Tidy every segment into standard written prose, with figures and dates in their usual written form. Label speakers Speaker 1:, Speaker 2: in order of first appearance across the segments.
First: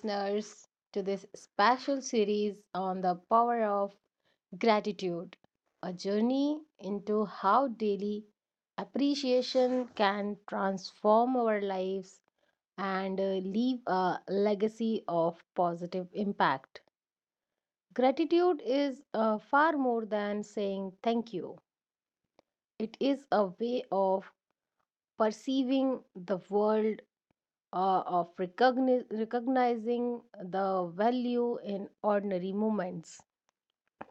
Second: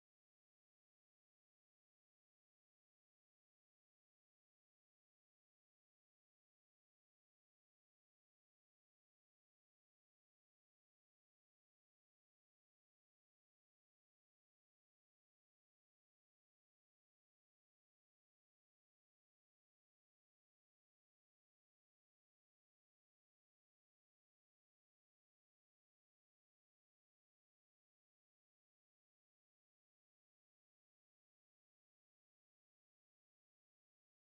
Speaker 1: listeners, to this special series on the power of gratitude, a journey into how daily appreciation can transform our lives and leave a legacy of positive impact. Gratitude is far more than saying thank you, it is a way of perceiving the world, of recognizing the value in ordinary moments,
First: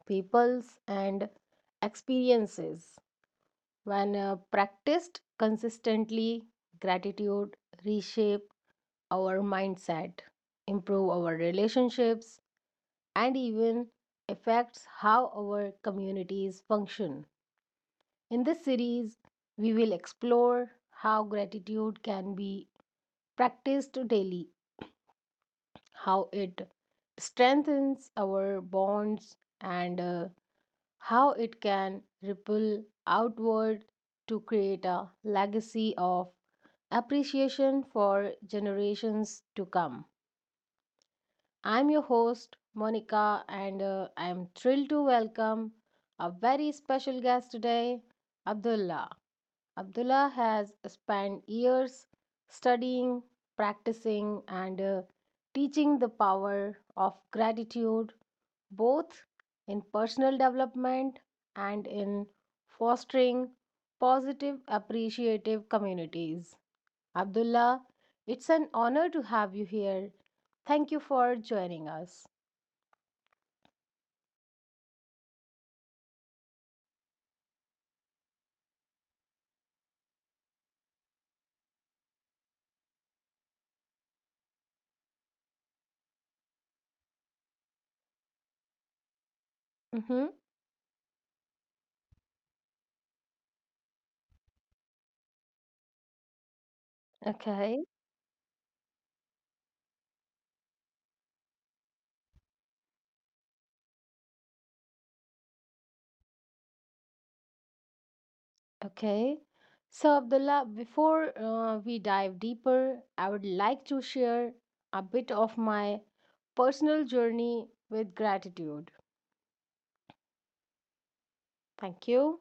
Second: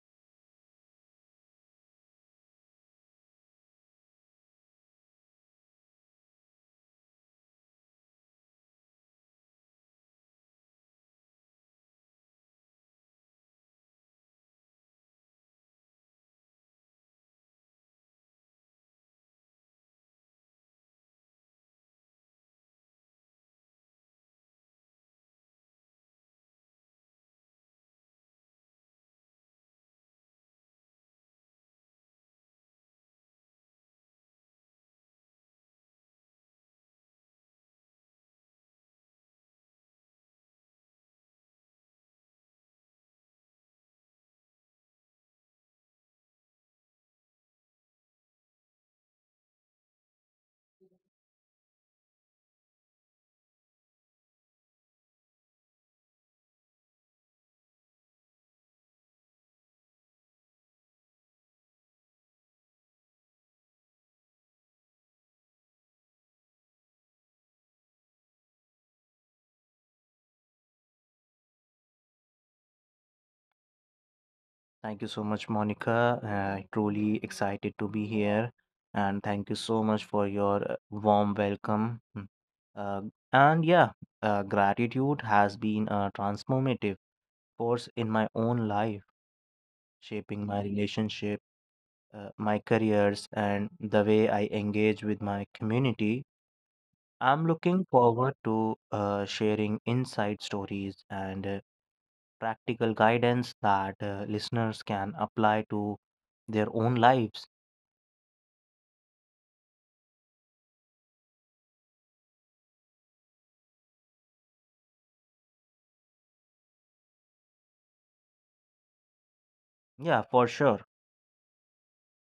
Speaker 1: peoples, and experiences. When practiced consistently, gratitude reshape our mindset, improve our relationships, and even affects how our communities function. In this series, we will explore how gratitude can be practiced daily, how it strengthens our bonds, and how it can ripple outward to create a legacy of appreciation for generations to come. I'm your host, Monica, and I'm thrilled to welcome a very special guest today, Abdullah. Abdullah has spent years studying, practicing, and teaching the power of gratitude, both in personal development and in fostering positive, appreciative communities. Abdullah, it's an honor to have you here. Thank you for joining us.
Speaker 2: Thank you so much, Monica. Truly excited to be here. And thank you so much for your warm welcome. Mm. Uh, and yeah, Gratitude has been a transformative force in my own life,
Speaker 1: Mm-hmm.
Speaker 2: shaping my relationship, my careers, and the way I engage with my community. I'm
Speaker 1: Okay.
Speaker 2: looking forward to sharing insight stories and practical guidance that listeners can apply to their own lives.
Speaker 1: Okay. So, Abdullah, before we dive deeper, I would like to share a bit of my personal journey with gratitude.
Speaker 2: Yeah, for sure.
Speaker 1: Thank you.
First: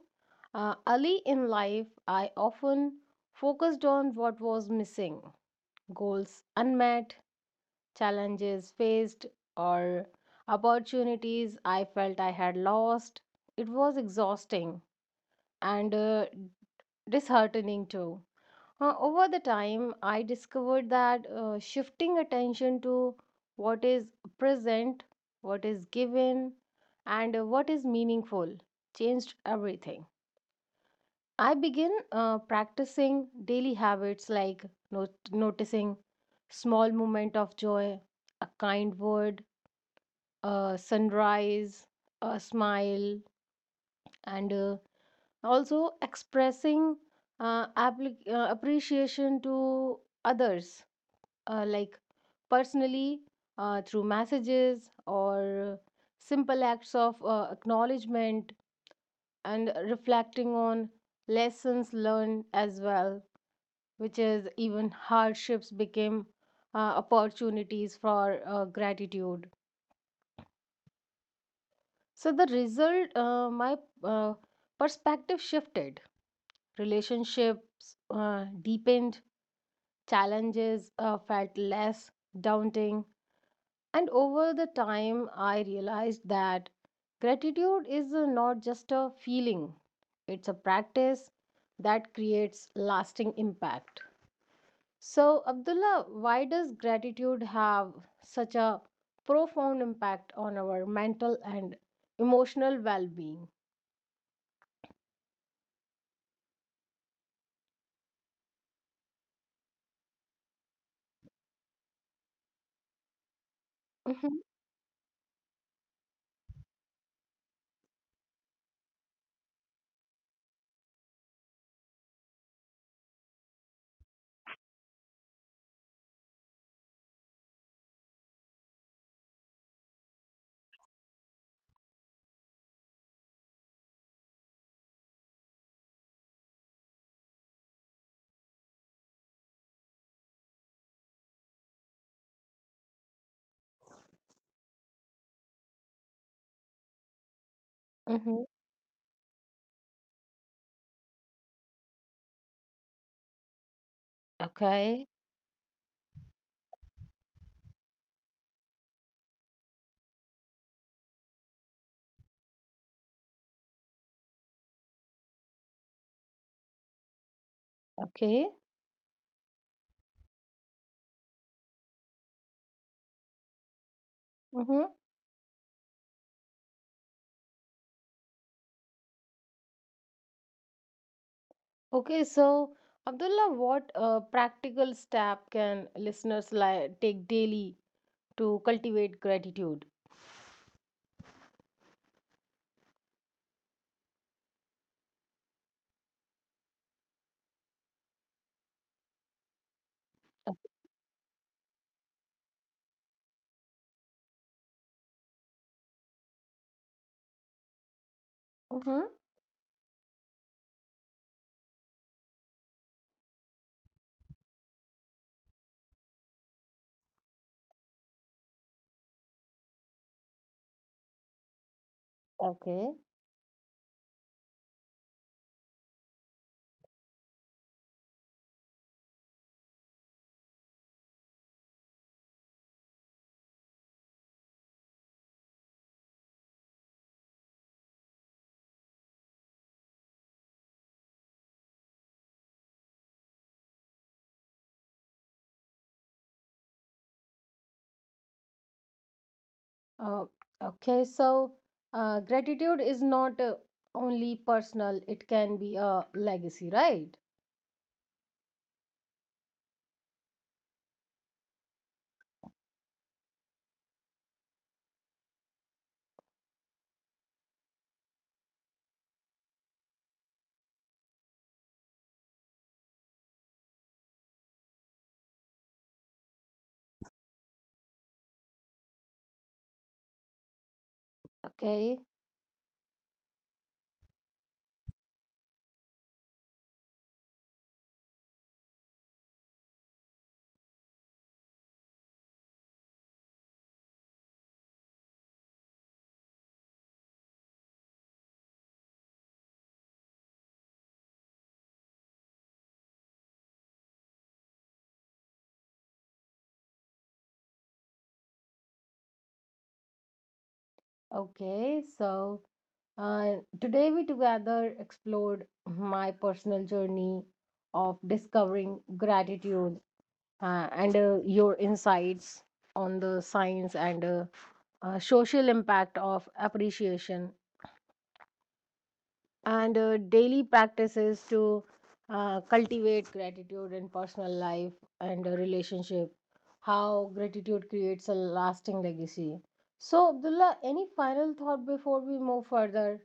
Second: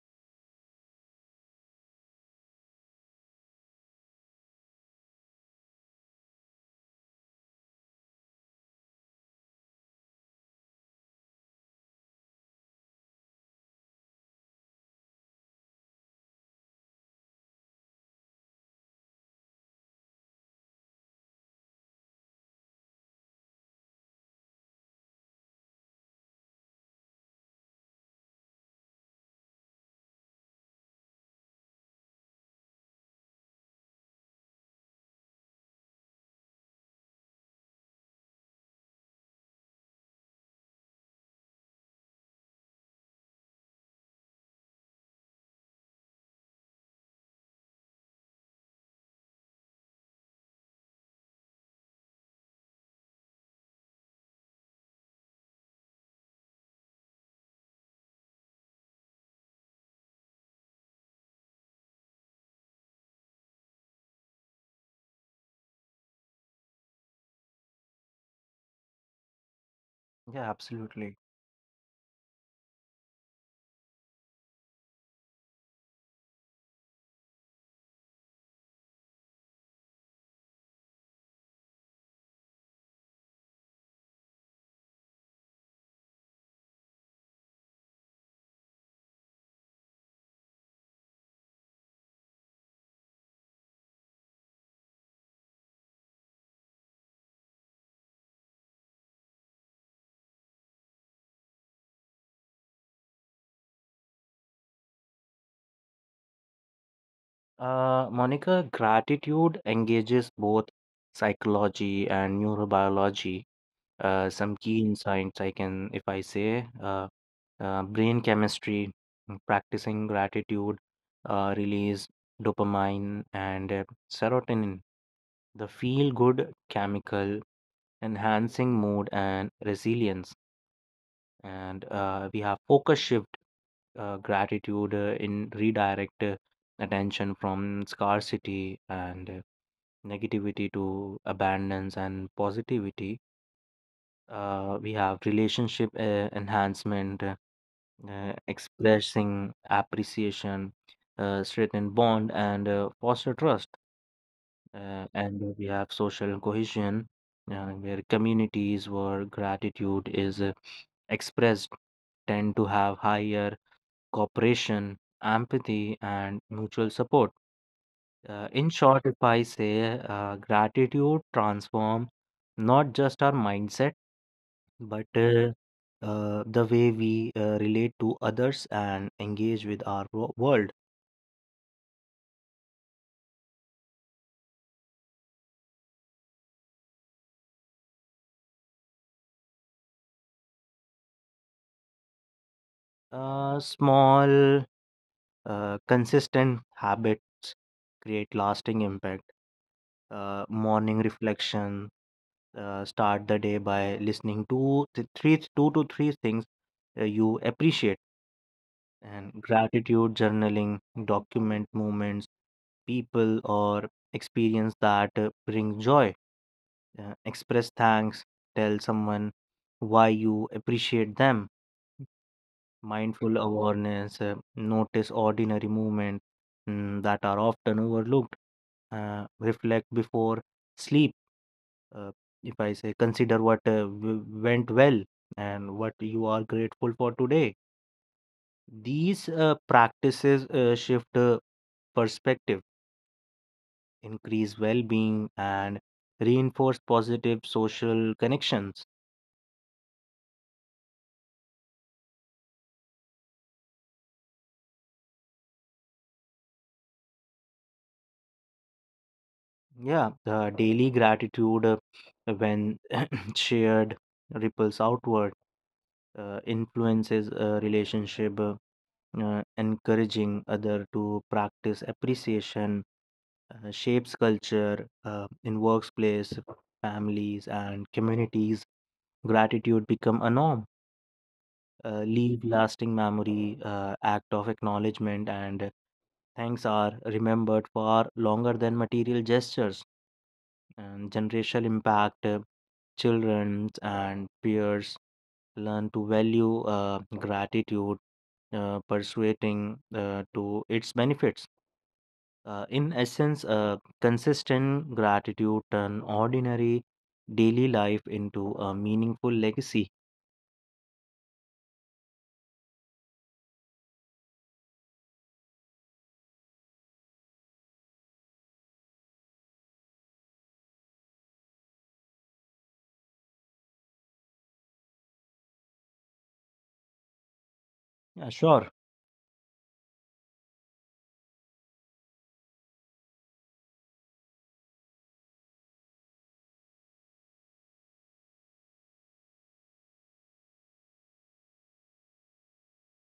Speaker 1: Early in life, I often focused on what was missing, goals unmet, challenges faced, or opportunities I felt I had lost. It was exhausting and disheartening too. Over the time, I discovered that shifting attention to what is present, what is given, and what is meaningful changed everything. I began practicing daily habits like noticing small moment of joy, a kind word, a sunrise, a smile, and also expressing appreciation to others, like personally, through messages or simple acts of acknowledgement, and reflecting on lessons learned as well, which is even hardships became opportunities for gratitude.
Speaker 2: Yeah, absolutely.
Speaker 1: So the result, my uh, perspective shifted, relationships deepened, challenges felt less daunting. And over the time, I realized that gratitude is not just a feeling, it's a practice that creates lasting impact. So, Abdullah, why does gratitude have such a profound impact on our mental and emotional well being?
Speaker 2: Monica, gratitude engages both psychology and neurobiology.
Speaker 1: Mm-hmm,
Speaker 2: Some key insights I can, if I say, brain chemistry, practicing gratitude, release dopamine and serotonin, the feel-good chemical, enhancing mood and resilience. And we have focus shift, gratitude in redirect attention from scarcity and negativity to abundance and positivity. We have relationship enhancement,
Speaker 1: mm-hmm.
Speaker 2: expressing appreciation strengthen bond and foster trust.
Speaker 1: Okay,
Speaker 2: And we have social cohesion, where communities where gratitude is expressed tend to have higher cooperation, empathy, and mutual support.
Speaker 1: okay.
Speaker 2: In short, if I say gratitude transform not just our mindset,
Speaker 1: Mm-hmm.
Speaker 2: but the way we relate to others and engage with our world.
Speaker 1: Okay, so Abdullah, what practical step can listeners like take daily to cultivate gratitude?
Speaker 2: Small, consistent habits create lasting impact. Morning reflection, start the day by listening to three, two to three things you appreciate.
Speaker 1: Mm-hmm.
Speaker 2: And gratitude journaling, document moments, people, or experience that bring joy. Express thanks, tell someone why you appreciate them.
Speaker 1: Okay.
Speaker 2: Mindful awareness, notice ordinary movements, that are often overlooked. uh, Reflect before sleep, uh, if I say, consider what went well and what you are grateful for today. These practices shift perspective, increase well being, and reinforce positive social connections.
Speaker 1: Uh, okay, so gratitude is not only personal, it can be a legacy, right?
Speaker 2: Yeah, the daily gratitude, when shared, ripples outward, influences a relationship, encouraging other to practice appreciation, shapes culture in workplace, families, and communities. Gratitude become a norm.
Speaker 1: Okay.
Speaker 2: Leave lasting memory, act of acknowledgement and thanks are remembered far longer than material gestures. And generational impact, children and peers learn to value gratitude, persuading to its benefits. In essence, consistent gratitude turn ordinary daily life into a meaningful legacy.
Speaker 1: Okay, so today we together explored my personal journey of discovering gratitude, and your insights on the science and social impact of appreciation,
Speaker 2: Yeah, sure.
Speaker 1: and daily practices to cultivate gratitude in personal life and a relationship, how gratitude creates a lasting legacy. So Abdullah, any final thought before we move further?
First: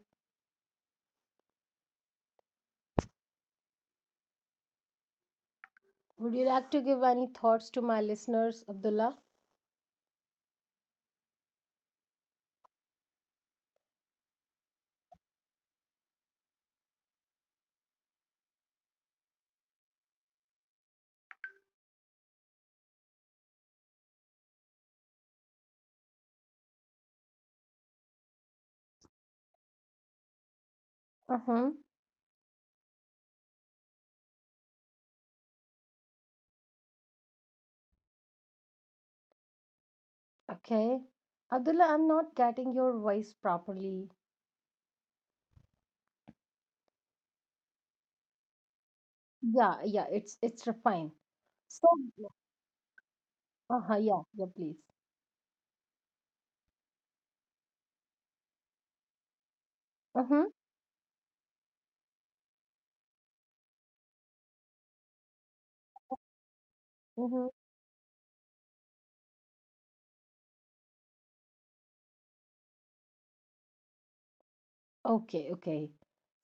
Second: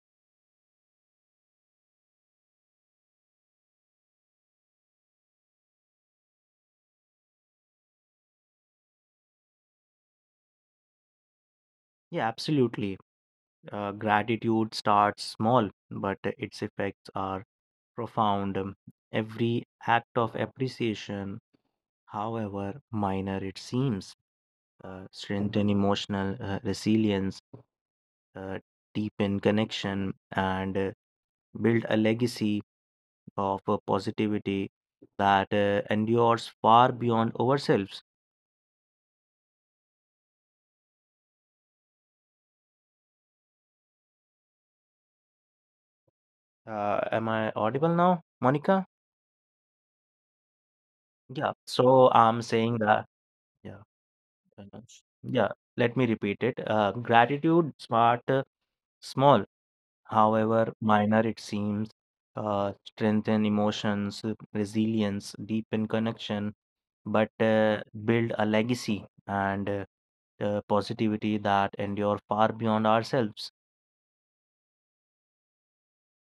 Speaker 1: Would you like to give any thoughts to my listeners, Abdullah?
Speaker 2: Yeah, absolutely. Gratitude starts small, but its effects are profound. Every act of appreciation, however minor it seems, strengthen emotional resilience, uh, deepen connection, and
Speaker 1: Uh-huh.
Speaker 2: build a legacy of positivity that endures far beyond ourselves.
Speaker 1: Okay, Abdullah, I'm not getting your voice properly.
Speaker 2: Am I audible now, Monica?
Speaker 1: Yeah, yeah, it's refined.
Speaker 2: Yeah.
Speaker 1: So,
Speaker 2: So I'm saying that. Yeah.
Speaker 1: uh-huh, yeah, yeah, please.
Speaker 2: Yes. Yeah, let me repeat it. Gratitude, smart, small,
Speaker 1: Uh-huh,
Speaker 2: however minor it seems, strengthen emotions, resilience, deepen connection, but
Speaker 1: uh-huh.
Speaker 2: build a legacy and positivity that endure far beyond ourselves.
Speaker 1: Okay, okay.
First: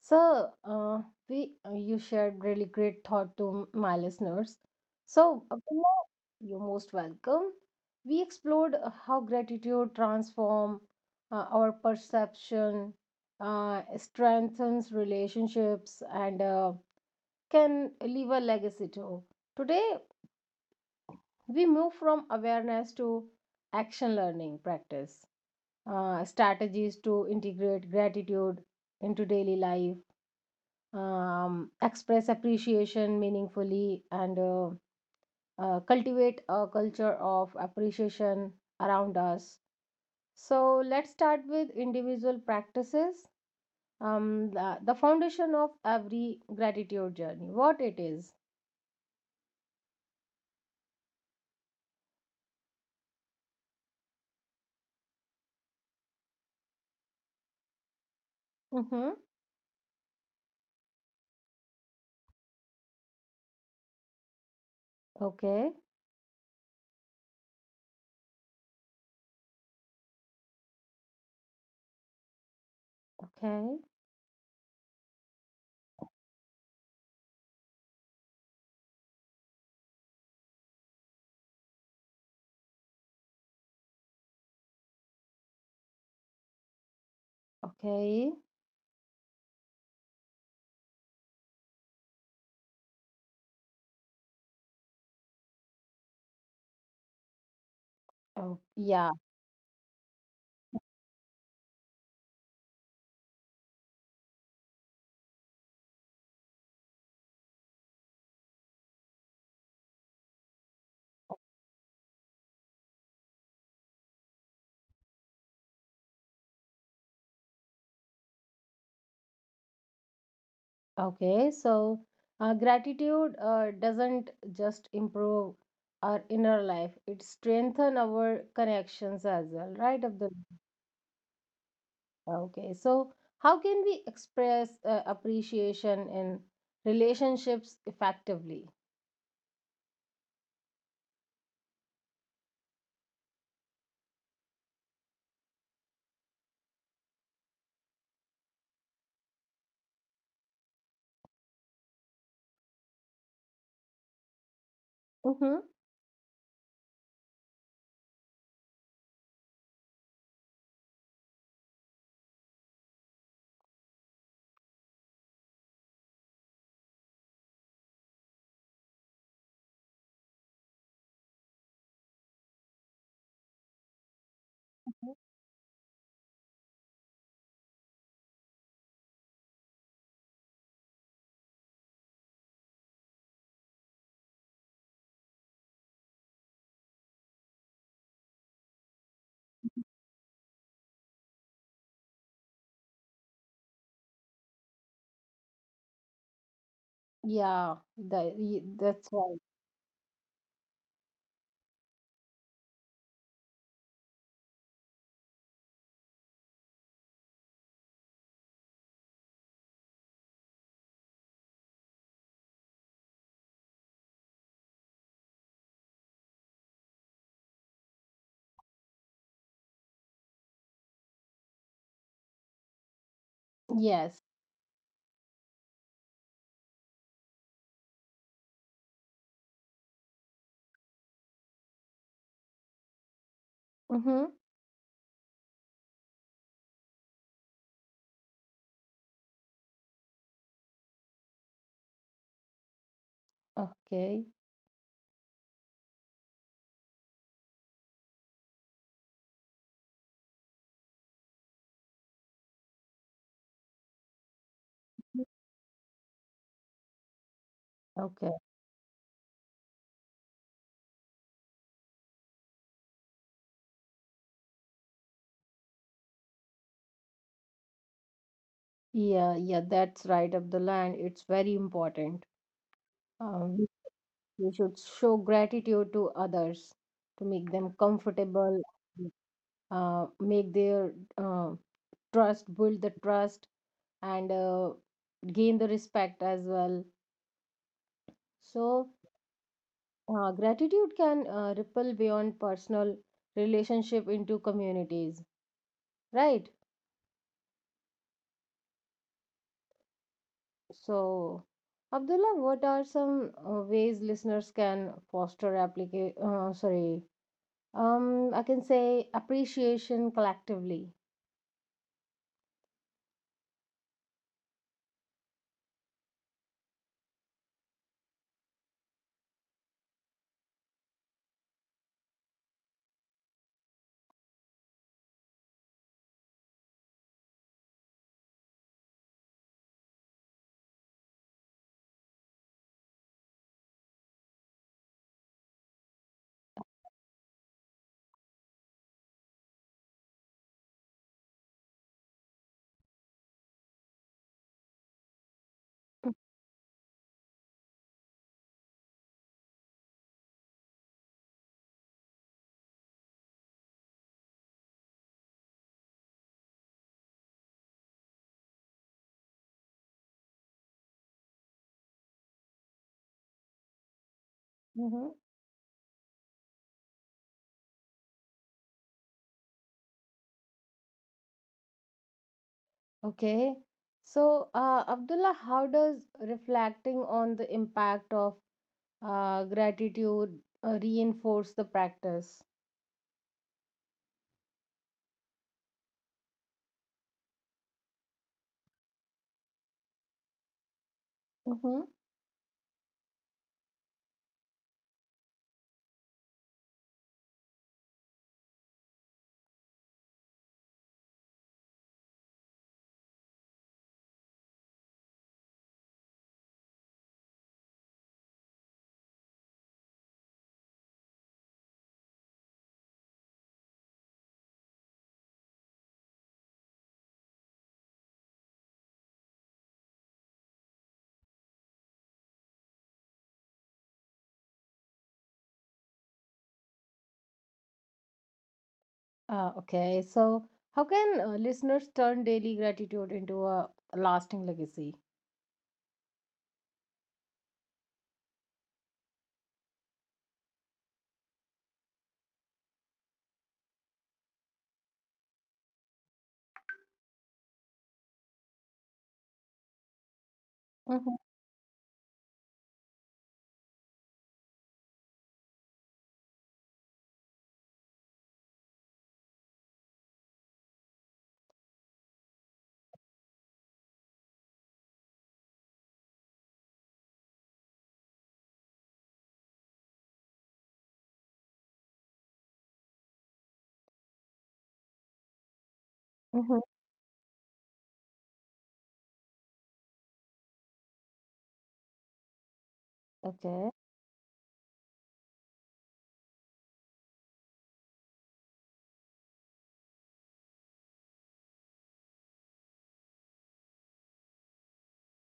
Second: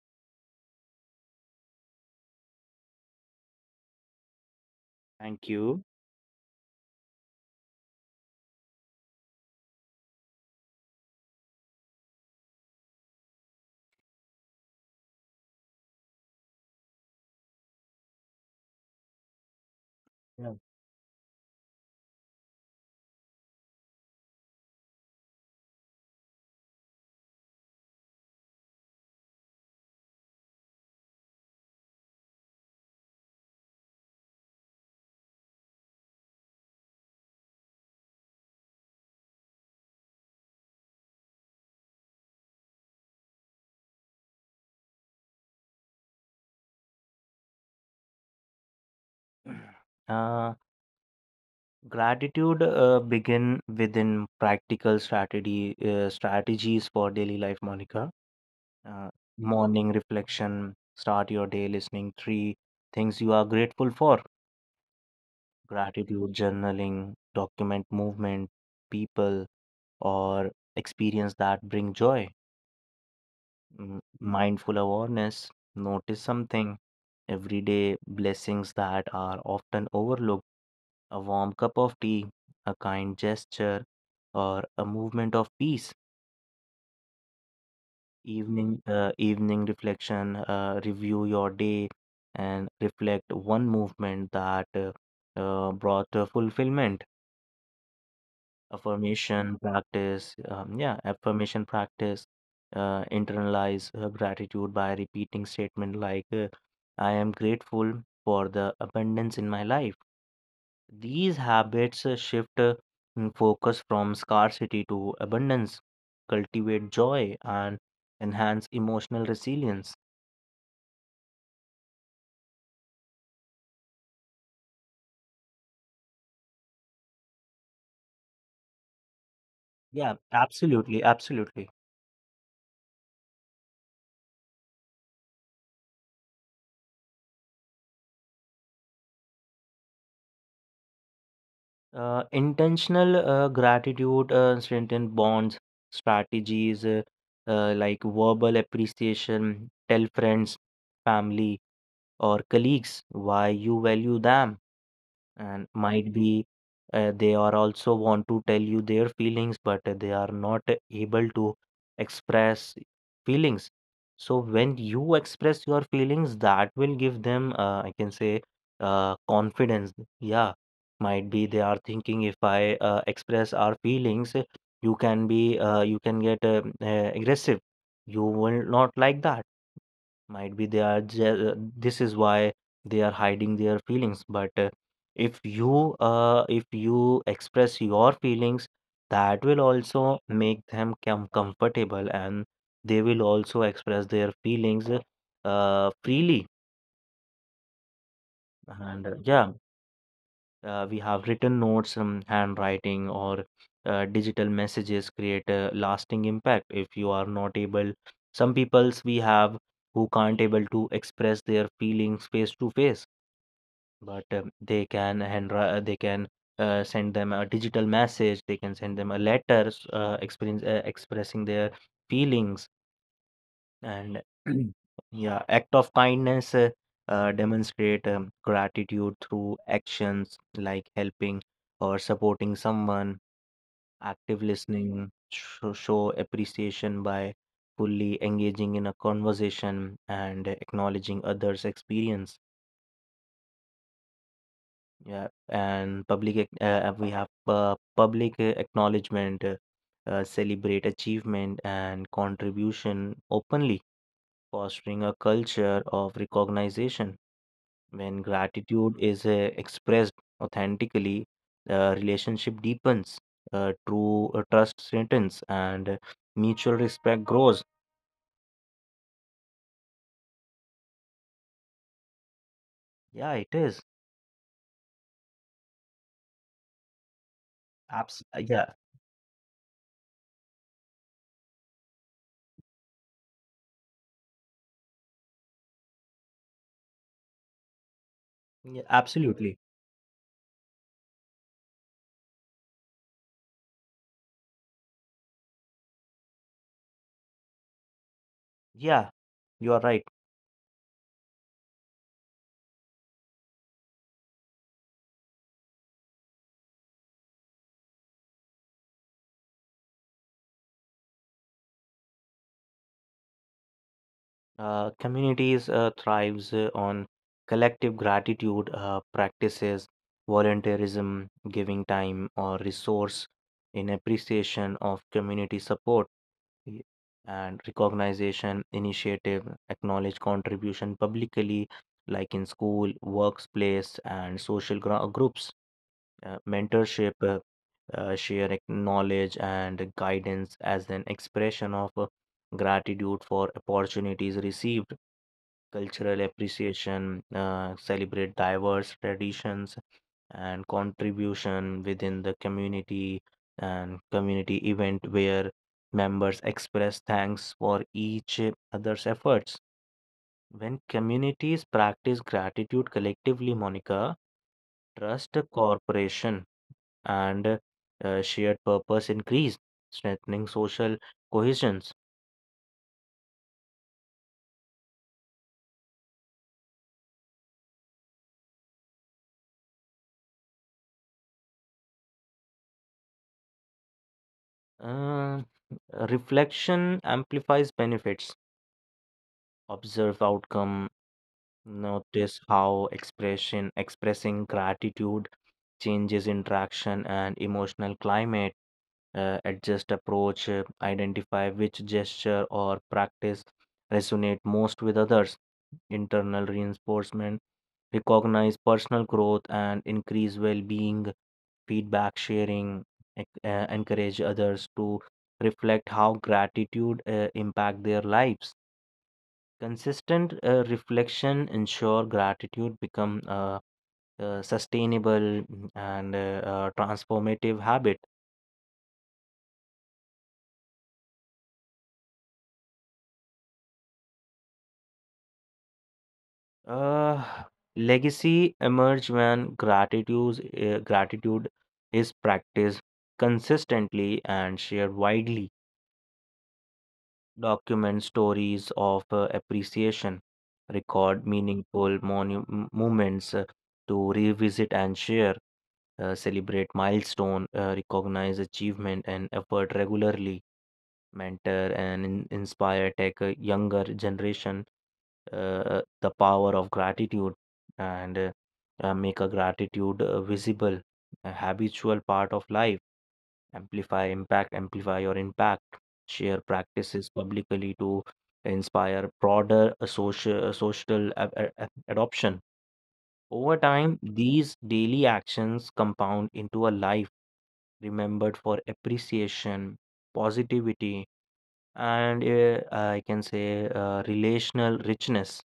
Speaker 1: So, we you shared really great thought to my listeners. So,
Speaker 2: Thank you.
Speaker 1: Abdullah, you're most welcome. We explored how gratitude transform our perception, strengthens relationships, and can leave a legacy too. Today,
Speaker 2: Yeah.
Speaker 1: we move from awareness to action learning practice, strategies to integrate gratitude into daily life, express appreciation meaningfully, and cultivate a culture of appreciation around us. So, let's start with individual practices. The foundation of every gratitude journey, what it is.
Speaker 2: Uh, Gratitude begin within practical strategy strategies for daily life, Monica. uh,
Speaker 1: Mm-hmm.
Speaker 2: Morning reflection, start your day listening three things you are grateful for.
Speaker 1: Okay,
Speaker 2: Gratitude, journaling, document movement, people, or experience that bring joy.
Speaker 1: okay,
Speaker 2: Mm, mindful awareness, notice something, everyday blessings that are often overlooked, a warm cup of tea, a kind gesture, or a movement of peace.
Speaker 1: okay.
Speaker 2: Evening reflection, review your day and reflect one movement that brought fulfillment.
Speaker 1: Oh, yeah.
Speaker 2: Affirmation practice, internalize gratitude by repeating statement like, I am grateful for the abundance in my life. These habits shift focus from scarcity to abundance, cultivate joy, and enhance emotional resilience.
Speaker 1: Okay, so gratitude doesn't just improve our inner life, it strengthens our connections as well, right?
Speaker 2: Yeah,
Speaker 1: Of the.
Speaker 2: absolutely, absolutely.
Speaker 1: Okay, so how can we express appreciation in relationships effectively?
Speaker 2: Intentional gratitude strengthen bonds, strategies like verbal appreciation, tell friends, family, or colleagues why you value them.
Speaker 1: Mm-hmm.
Speaker 2: And might be they are also want to tell you their feelings, but they are not able to express feelings. So when you express your feelings, that will give them, I can say, confidence. Yeah, might be they are thinking, if I express our feelings, you can be you can get aggressive, you will not like that. Might be they are this is why they are hiding their feelings. But if you express your feelings, that will also make them comfortable, and they will also express their feelings freely.
Speaker 1: Yeah, the,
Speaker 2: And
Speaker 1: that's right.
Speaker 2: yeah, we have written notes. Handwriting or digital messages create a lasting impact. If you are not able, some peoples we have who can't able to express their feelings face to face, but they can send them a digital message, they can send them a letter, expressing their feelings. And
Speaker 1: Yes.
Speaker 2: yeah, act of kindness, demonstrate gratitude through actions like helping or supporting someone.
Speaker 1: Mm-hmm.
Speaker 2: Active listening, show appreciation by fully engaging in a conversation and acknowledging others experience.
Speaker 1: Okay.
Speaker 2: Yeah, and public ac- we have public acknowledgement, celebrate achievement and contribution openly, fostering a culture of recognition. When
Speaker 1: Okay.
Speaker 2: gratitude is expressed authentically, the relationship deepens, true trust strengthens, and mutual respect grows.
Speaker 1: Yeah, yeah, that's right, Abdullah, and it's very important.
Speaker 2: Yeah, it
Speaker 1: Um,
Speaker 2: is.
Speaker 1: We should show gratitude to others to make them comfortable,
Speaker 2: Yeah,
Speaker 1: make their trust, build the trust, and gain the respect as well.
Speaker 2: yeah,
Speaker 1: So,
Speaker 2: absolutely.
Speaker 1: gratitude can ripple beyond personal relationship into communities, right?
Speaker 2: Yeah, you are right.
Speaker 1: So, Abdullah, what are some ways listeners can foster application? Sorry, I can say appreciation collectively.
Speaker 2: Communities thrives on collective gratitude practices, volunteerism, giving time or resource in appreciation of community support. Y- and recognition initiative, acknowledge contribution publicly, like in school workplace and social groups. Mentorship, share knowledge and guidance as an expression of gratitude for opportunities received. Cultural appreciation, celebrate diverse traditions and contribution within the community, and community event where members express thanks for each other's efforts. When communities practice gratitude collectively, Monica,
Speaker 1: Mm-hmm.
Speaker 2: trust, cooperation, and shared purpose increase, strengthening social cohesions.
Speaker 1: Okay. So, Abdullah, how does reflecting on the impact of gratitude reinforce the practice?
Speaker 2: Uh, Reflection amplifies benefits. Observe outcome,
Speaker 1: Mm-hmm.
Speaker 2: notice how expression expressing gratitude changes interaction and emotional climate. Adjust approach, identify which gesture or practice resonate most with others. Internal reinforcement, recognize personal growth and increase well-being. Feedback sharing, encourage others to reflect how gratitude impact their lives. Consistent reflection ensure gratitude become a sustainable and transformative habit.
Speaker 1: Okay. So, how can listeners turn daily gratitude into a lasting legacy?
Speaker 2: Uh, Legacy emerge when gratitude is practiced consistently and shared widely. Document stories of appreciation, record
Speaker 1: Mm-hmm.
Speaker 2: meaningful moments to revisit and share, celebrate milestone, recognize achievement and effort regularly, mentor and inspire tech younger generation the power of gratitude, and make a gratitude visible, a habitual part of life. Amplify impact, amplify your impact. Share
Speaker 1: Mm-hmm.
Speaker 2: practices publicly to inspire broader social adoption. Over
Speaker 1: Okay.
Speaker 2: time, these daily actions compound into a life remembered for appreciation, positivity, and, I can say, relational richness.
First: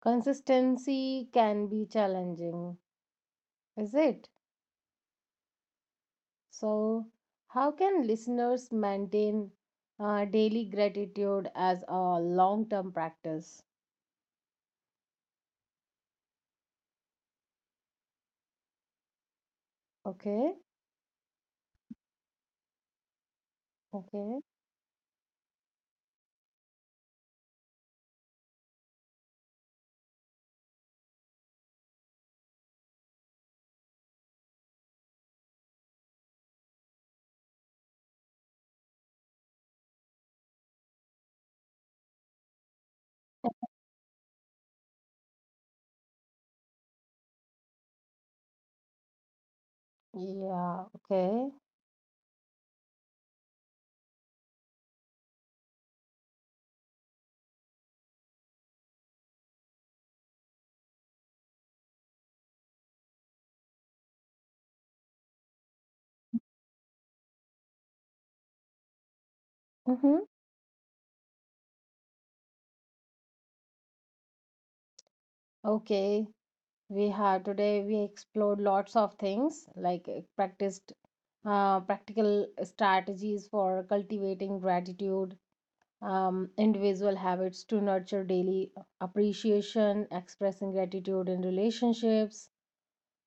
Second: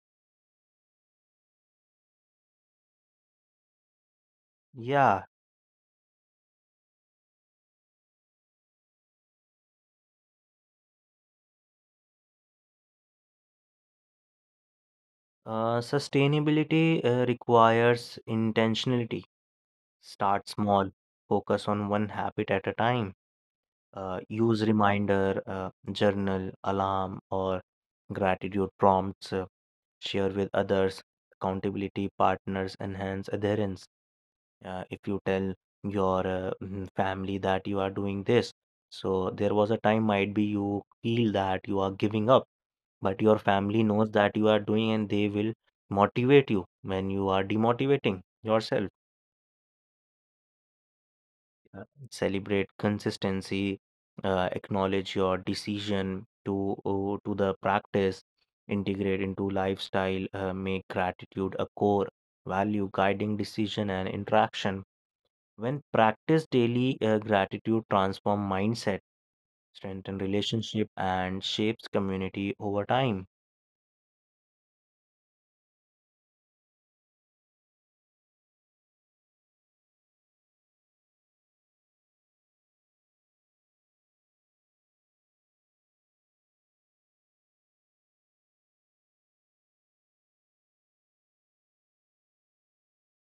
Speaker 1: Consistency can be challenging, is it?
Speaker 2: Yeah,
Speaker 1: So, how can listeners maintain daily gratitude as a long-term practice?
Speaker 2: sustainability requires intentionality. Start
Speaker 1: Okay.
Speaker 2: small, focus on one habit at a time.
Speaker 1: Okay.
Speaker 2: Use reminder, journal, alarm, or gratitude prompts. Share with others. Accountability partners enhance adherence. If you tell your family that you are doing this, so there was a time might be you feel that you are giving up, but your family knows that you are doing and they will motivate you when you are demotivating yourself.
Speaker 1: Yeah. Okay.
Speaker 2: Uh, Celebrate consistency, acknowledge your decision to to the practice. Integrate into lifestyle, make gratitude a core value guiding decision and interaction. When practiced daily, gratitude transforms mindset, strengthens
Speaker 1: Mm-hmm.
Speaker 2: relationship, and shapes community over time.
Speaker 1: Okay. We had today we explored lots of things like practiced practical strategies for cultivating gratitude, individual habits to nurture daily appreciation, expressing gratitude in relationships.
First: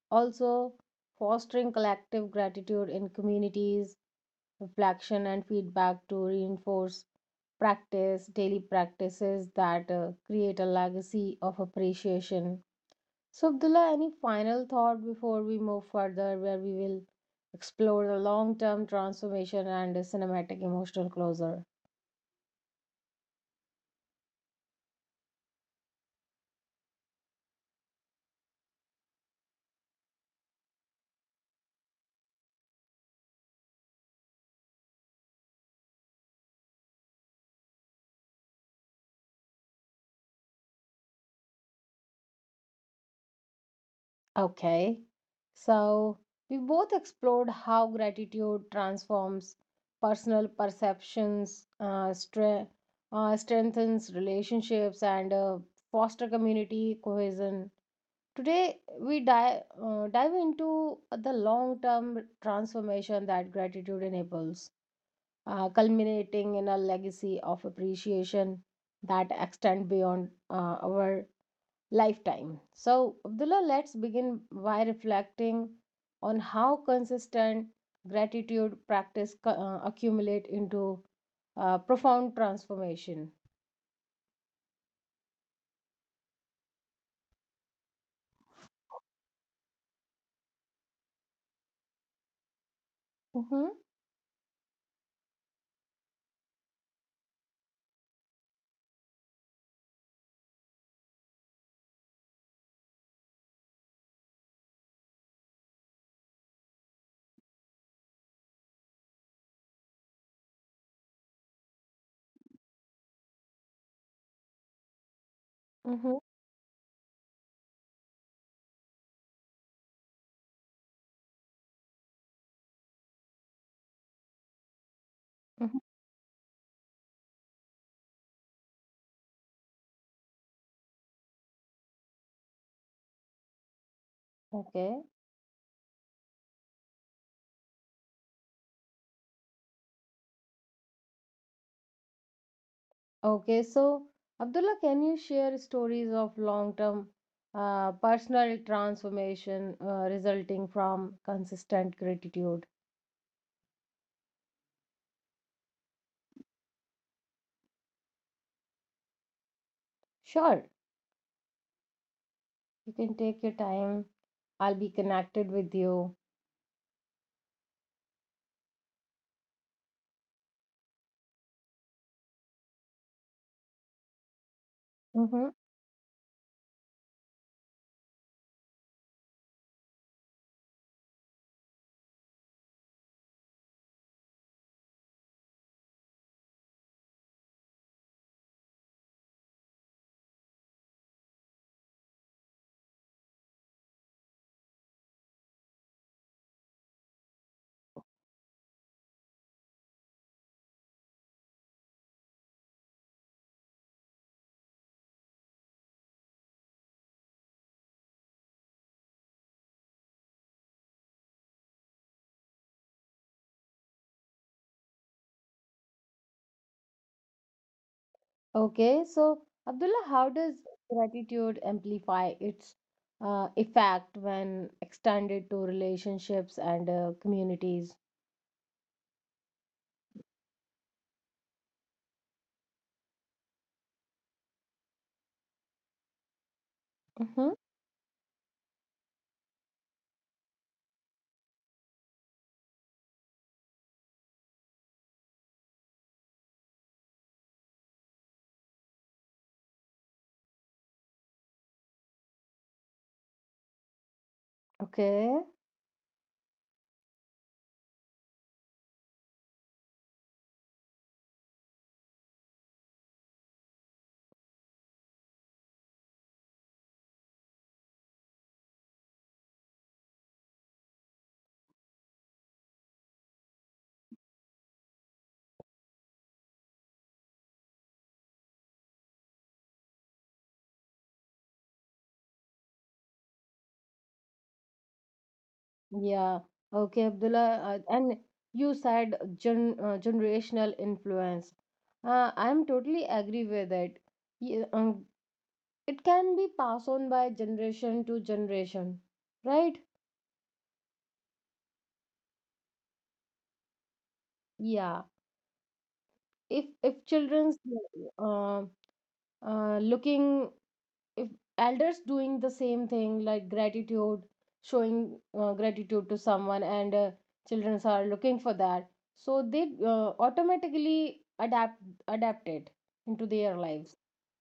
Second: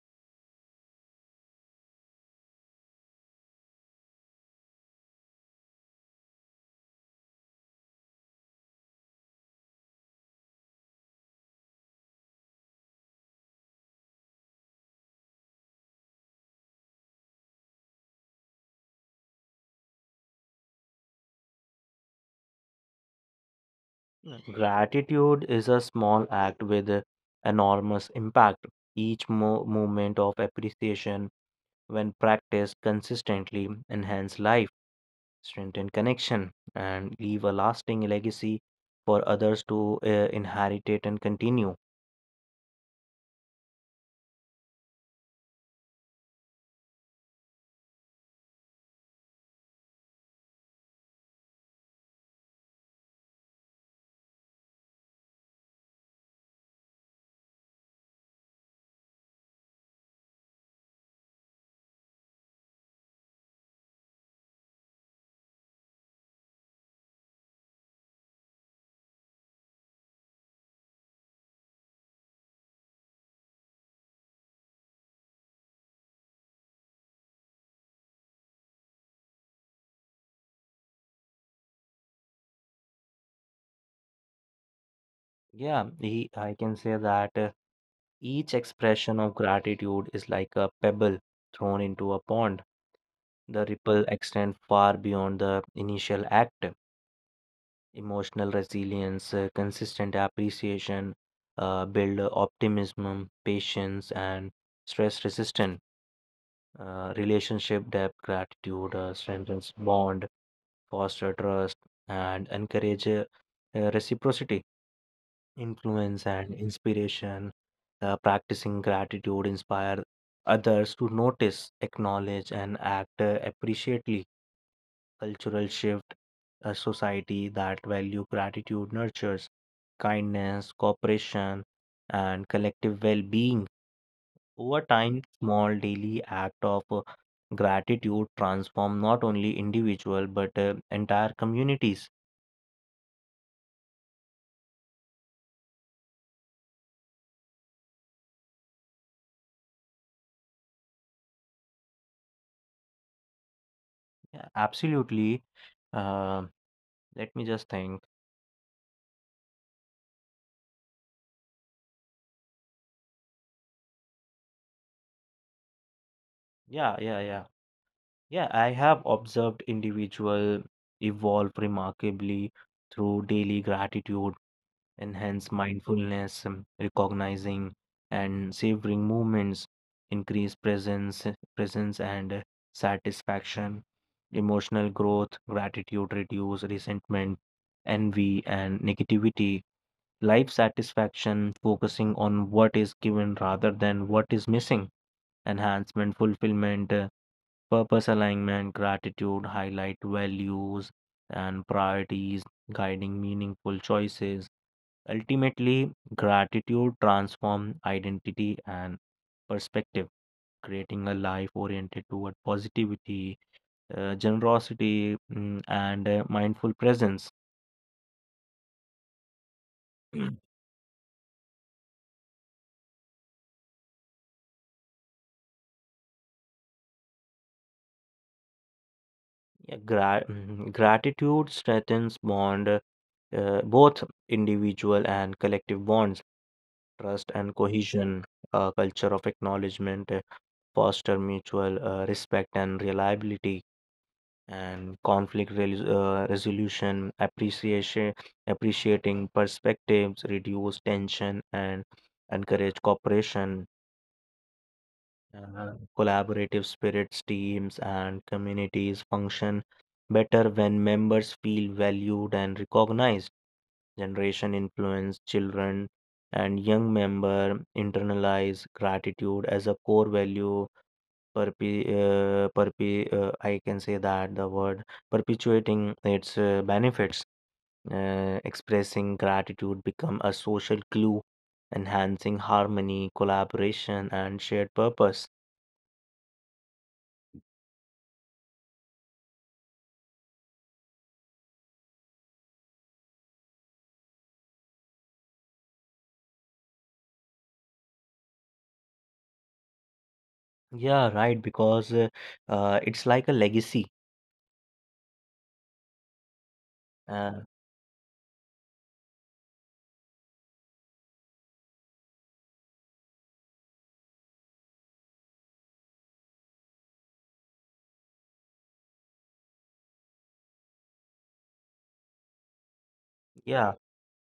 Speaker 1: Also, fostering collective gratitude in communities, reflection and feedback to reinforce practice, daily practices that create a legacy of appreciation. So, Abdullah, any final thought before we move further, where we will explore the long term transformation and the cinematic emotional closure?
Speaker 2: Gratitude is a small act with a enormous impact. Each moment of appreciation, when practiced consistently, enhance life, strengthen connection, and leave a lasting legacy for others to inherit it and continue.
Speaker 1: Okay. So we both explored how gratitude transforms personal perceptions, strengthens relationships, and foster community cohesion. Today, we dive into the long term transformation that gratitude enables, culminating in a legacy of appreciation that extend beyond our lifetime. So, Abdullah, let's begin by reflecting on how consistent gratitude practice accumulate into profound transformation.
Speaker 2: Yeah, he, I can say that. Each expression of gratitude is like a pebble thrown into a pond. The
Speaker 1: Mm-hmm,
Speaker 2: ripple extends far beyond the initial act. Emotional resilience, consistent appreciation, build optimism, patience, and stress resistance. Relationship depth, gratitude strengthens bond, foster trust, and encourage reciprocity.
Speaker 1: mm-hmm,
Speaker 2: Influence and inspiration, practicing gratitude inspire others to notice, acknowledge, and act appreciately. Cultural
Speaker 1: mm-hmm.
Speaker 2: shift, a society that value gratitude nurtures kindness, cooperation, and collective well-being. Over
Speaker 1: Okay,
Speaker 2: time, small daily act of gratitude transform not only individual but entire communities.
Speaker 1: okay. So, Abdullah, can you share stories of long-term personal transformation resulting from consistent gratitude?
Speaker 2: Yeah, absolutely. Uh, Let me just think.
Speaker 1: Sure, you can take your time. I'll be connected with you.
Speaker 2: Yeah, yeah, yeah. Yeah, I have observed individual evolve remarkably through daily gratitude, enhance mindfulness, recognizing and savoring moments, increase presence and satisfaction, emotional growth, gratitude reduce resentment, envy and negativity, life satisfaction, focusing on what is given rather than what is missing, enhancement, Purpose alignment, gratitude, highlight values and priorities, guiding meaningful choices. Ultimately, gratitude transforms identity and perspective, creating a life oriented toward positivity, generosity, and mindful presence.
Speaker 1: Okay, so Abdullah, how does gratitude amplify its effect when extended to relationships and communities?
Speaker 2: Gratitude strengthens bond, both individual and collective bonds, trust
Speaker 1: Mm-hmm.
Speaker 2: and cohesion, a culture of acknowledgement foster mutual respect and reliability, and conflict resolution. Appreciation, appreciating perspectives reduce tension and encourage cooperation.
Speaker 1: Okay,
Speaker 2: uh, Collaborative spirits, teams and communities function better when members feel valued and recognized. Generation influence, children and young member internalize gratitude as a core value. Perpe perpe I can say that the word, perpetuating its benefits. Expressing gratitude become a social glue, enhancing harmony, collaboration, and shared purpose.
Speaker 1: yeah, okay, Abdullah, and you said generational influence. I'm totally agree with it. Yeah, it can be passed on by generation to generation, right?
Speaker 2: Yeah, right, because it's like a legacy.
Speaker 1: Yeah, if
Speaker 2: Uh,
Speaker 1: children's uh, looking, if elders doing the same thing like gratitude, showing gratitude to someone, and children are looking for that, so they automatically adapt it into their
Speaker 2: yeah,
Speaker 1: lives.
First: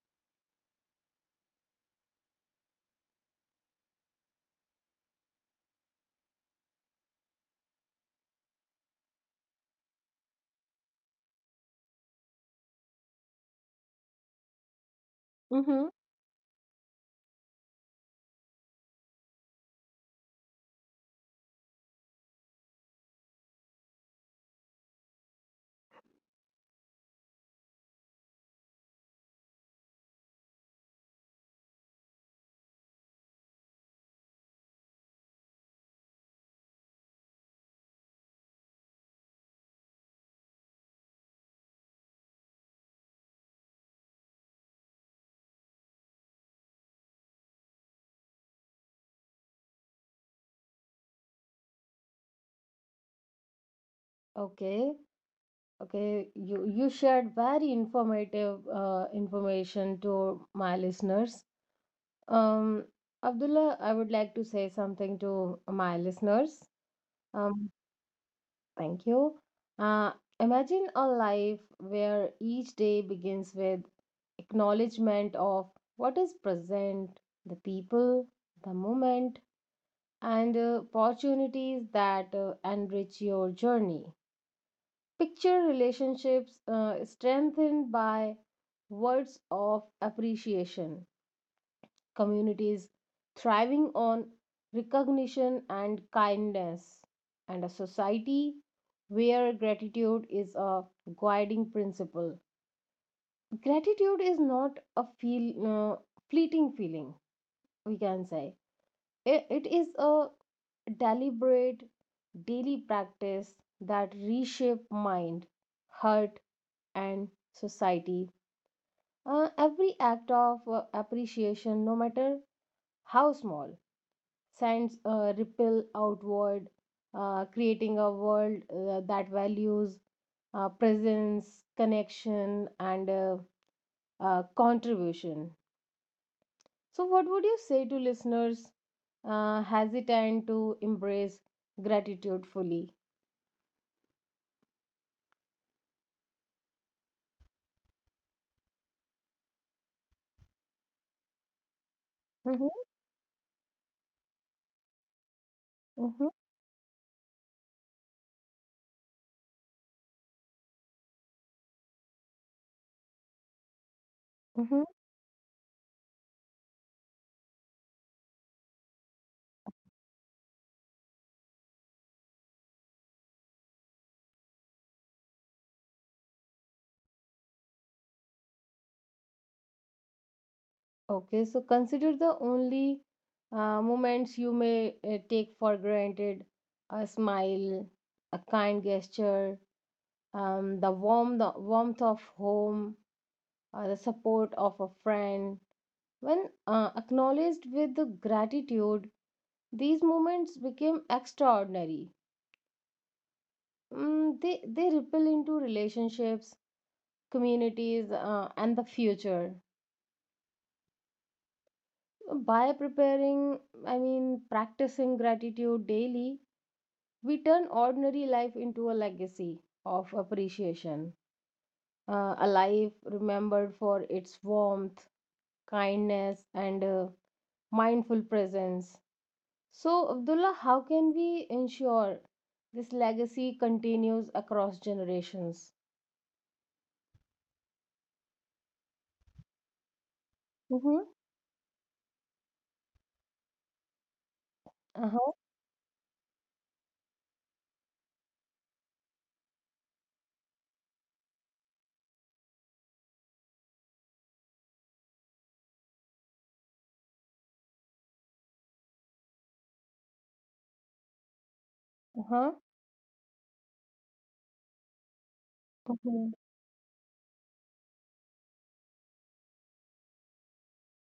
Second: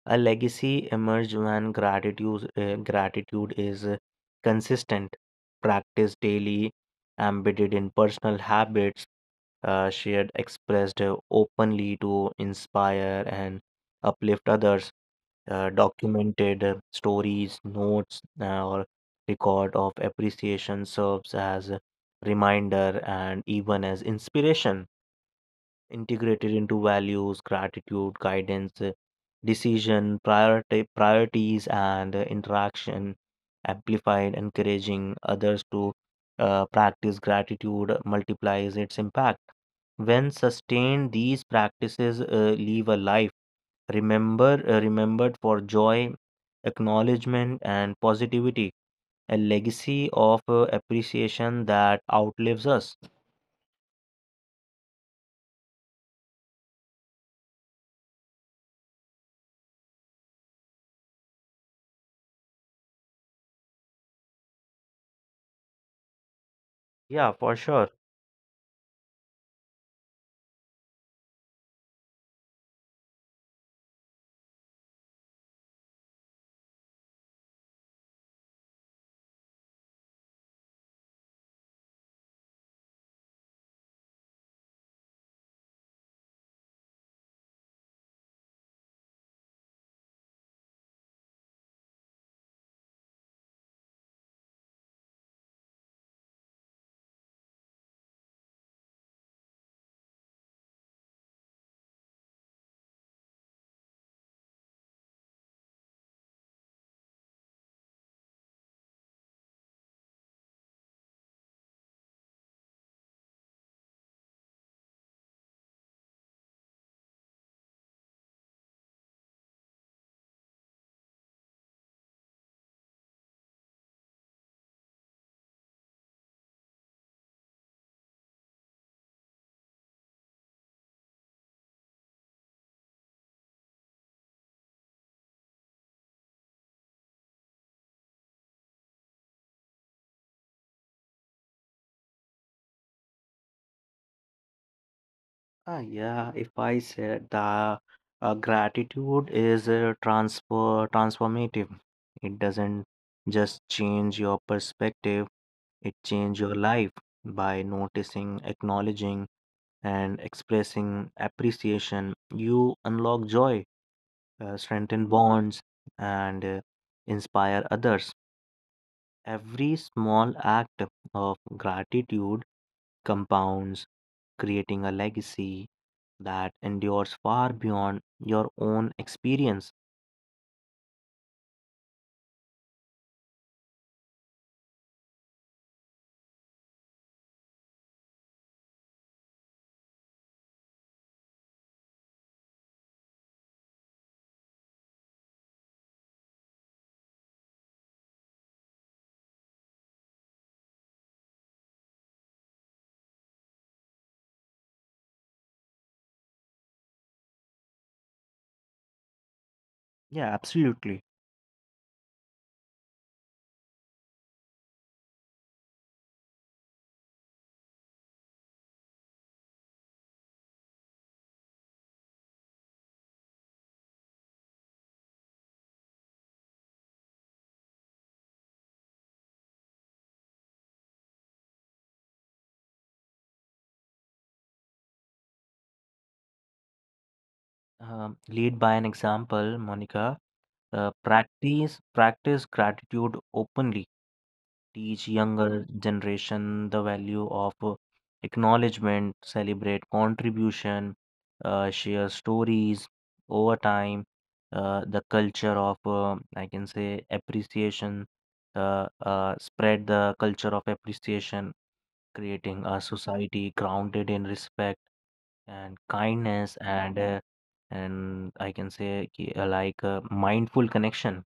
Speaker 2: A legacy emerges when gratitude is consistent, practiced daily, embedded in personal habits, shared, expressed openly to inspire and uplift others.
Speaker 1: Mm-hmm.
Speaker 2: Documented stories, notes, or record of appreciation serves as a reminder and even as inspiration. Integrated into values, gratitude, guidance, priorities, and interaction, amplified, encouraging others to practice gratitude multiplies its impact. When sustained, these practices leave a life remembered for joy, acknowledgement, and positivity, a legacy of appreciation that outlives us.
Speaker 1: Okay, okay, you shared very informative information to my listeners. Um, Abdullah, I would like to say something to my listeners.
Speaker 2: Yeah, for
Speaker 1: Um,
Speaker 2: sure.
Speaker 1: thank you. Uh, Imagine a life where each day begins with acknowledgement of what is present, the people, the moment, and opportunities that enrich your journey. Picture relationships strengthened by words of appreciation, communities thriving on recognition and kindness, and a society where gratitude is a guiding principle. Gratitude is not a fleeting feeling, we can say. It is a deliberate daily practice that reshape mind, heart, and society. Every act of appreciation, no matter how small, sends a ripple outward, creating a world that values presence, connection, and contribution. So, what would you say to listeners hesitant to embrace gratitude fully?
Speaker 2: Yeah, if I said the gratitude is transfer transformative, it
Speaker 1: Mm-hmm,
Speaker 2: doesn't just change your perspective, it
Speaker 1: mm-hmm,
Speaker 2: changes your life. By noticing, acknowledging, and expressing appreciation, you unlock joy,
Speaker 1: mm-hmm.
Speaker 2: strengthen bonds, and inspire others. Every small act of gratitude compounds, creating a legacy that endures far beyond your own experience.
Speaker 1: Okay, so consider the only moments you may take for granted, a smile, a kind gesture, the warmth of home, the support of a friend. When acknowledged with the gratitude, these moments became extraordinary. Mm, they ripple into relationships, communities, and the future.
Speaker 2: Yeah, absolutely.
Speaker 1: By preparing, I mean, practicing gratitude daily, we turn ordinary life into a legacy of appreciation. A life remembered for its warmth, kindness, and mindful presence. So, Abdullah, how can we ensure this legacy continues across generations?
Speaker 2: Lead by an example, Monica.
Speaker 1: Mm-hmm.
Speaker 2: Practice gratitude openly. Teach
Speaker 1: Uh-huh.
Speaker 2: younger generation the value of acknowledgement. Celebrate contribution. Share stories over time. The culture of I can say appreciation. Spread the culture of appreciation, creating
Speaker 1: Uh-huh.
Speaker 2: a society grounded in respect and kindness,
Speaker 1: Hmm.
Speaker 2: and I can say ki- like a mindful connection.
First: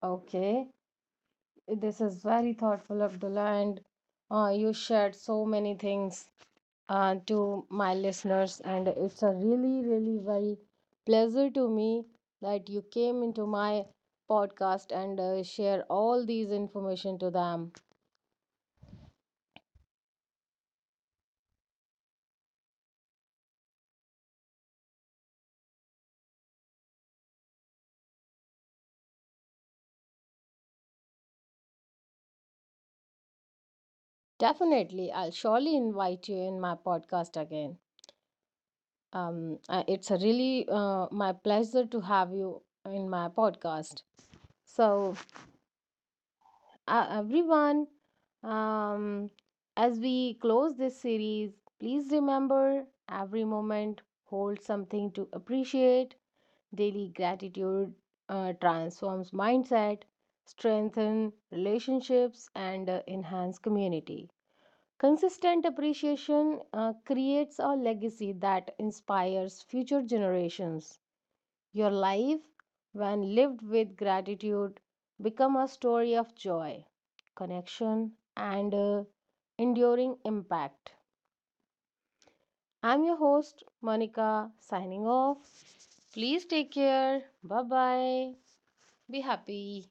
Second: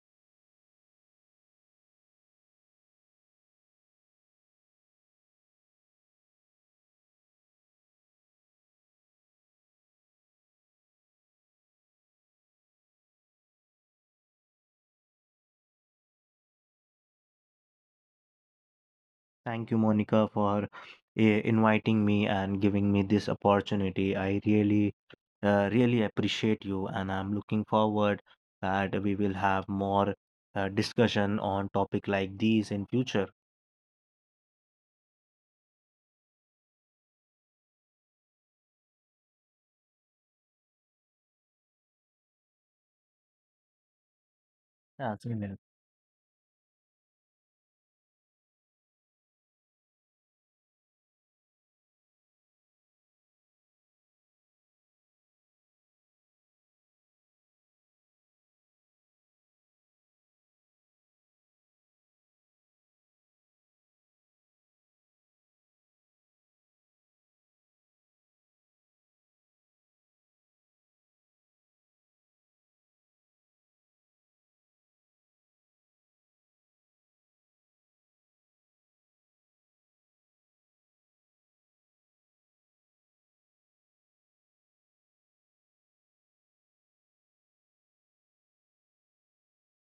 Speaker 1: Okay. This is very thoughtful, Abdullah, and you shared so many things to my listeners, and it's a really, really very pleasure to me that you came into my podcast and share all these information to them.
Speaker 2: Thank you, Monica, for inviting me and giving me this opportunity. I really, really appreciate you, and I'm looking forward that we will have more discussion on topic like these in future.
Speaker 1: Definitely, I'll surely invite you in my podcast again. It's a really my pleasure to have you in my podcast. So,
Speaker 2: Yeah, same here.
Speaker 1: everyone, um, as we close this series, please remember every moment holds something to appreciate. Daily gratitude transforms mindset, strengthen relationships, and enhance community. Consistent appreciation creates a legacy that inspires future generations. Your life, when lived with gratitude, become a story of joy, connection, and enduring impact. I'm your host, Monica, signing off. Please take care. Bye bye. Be happy.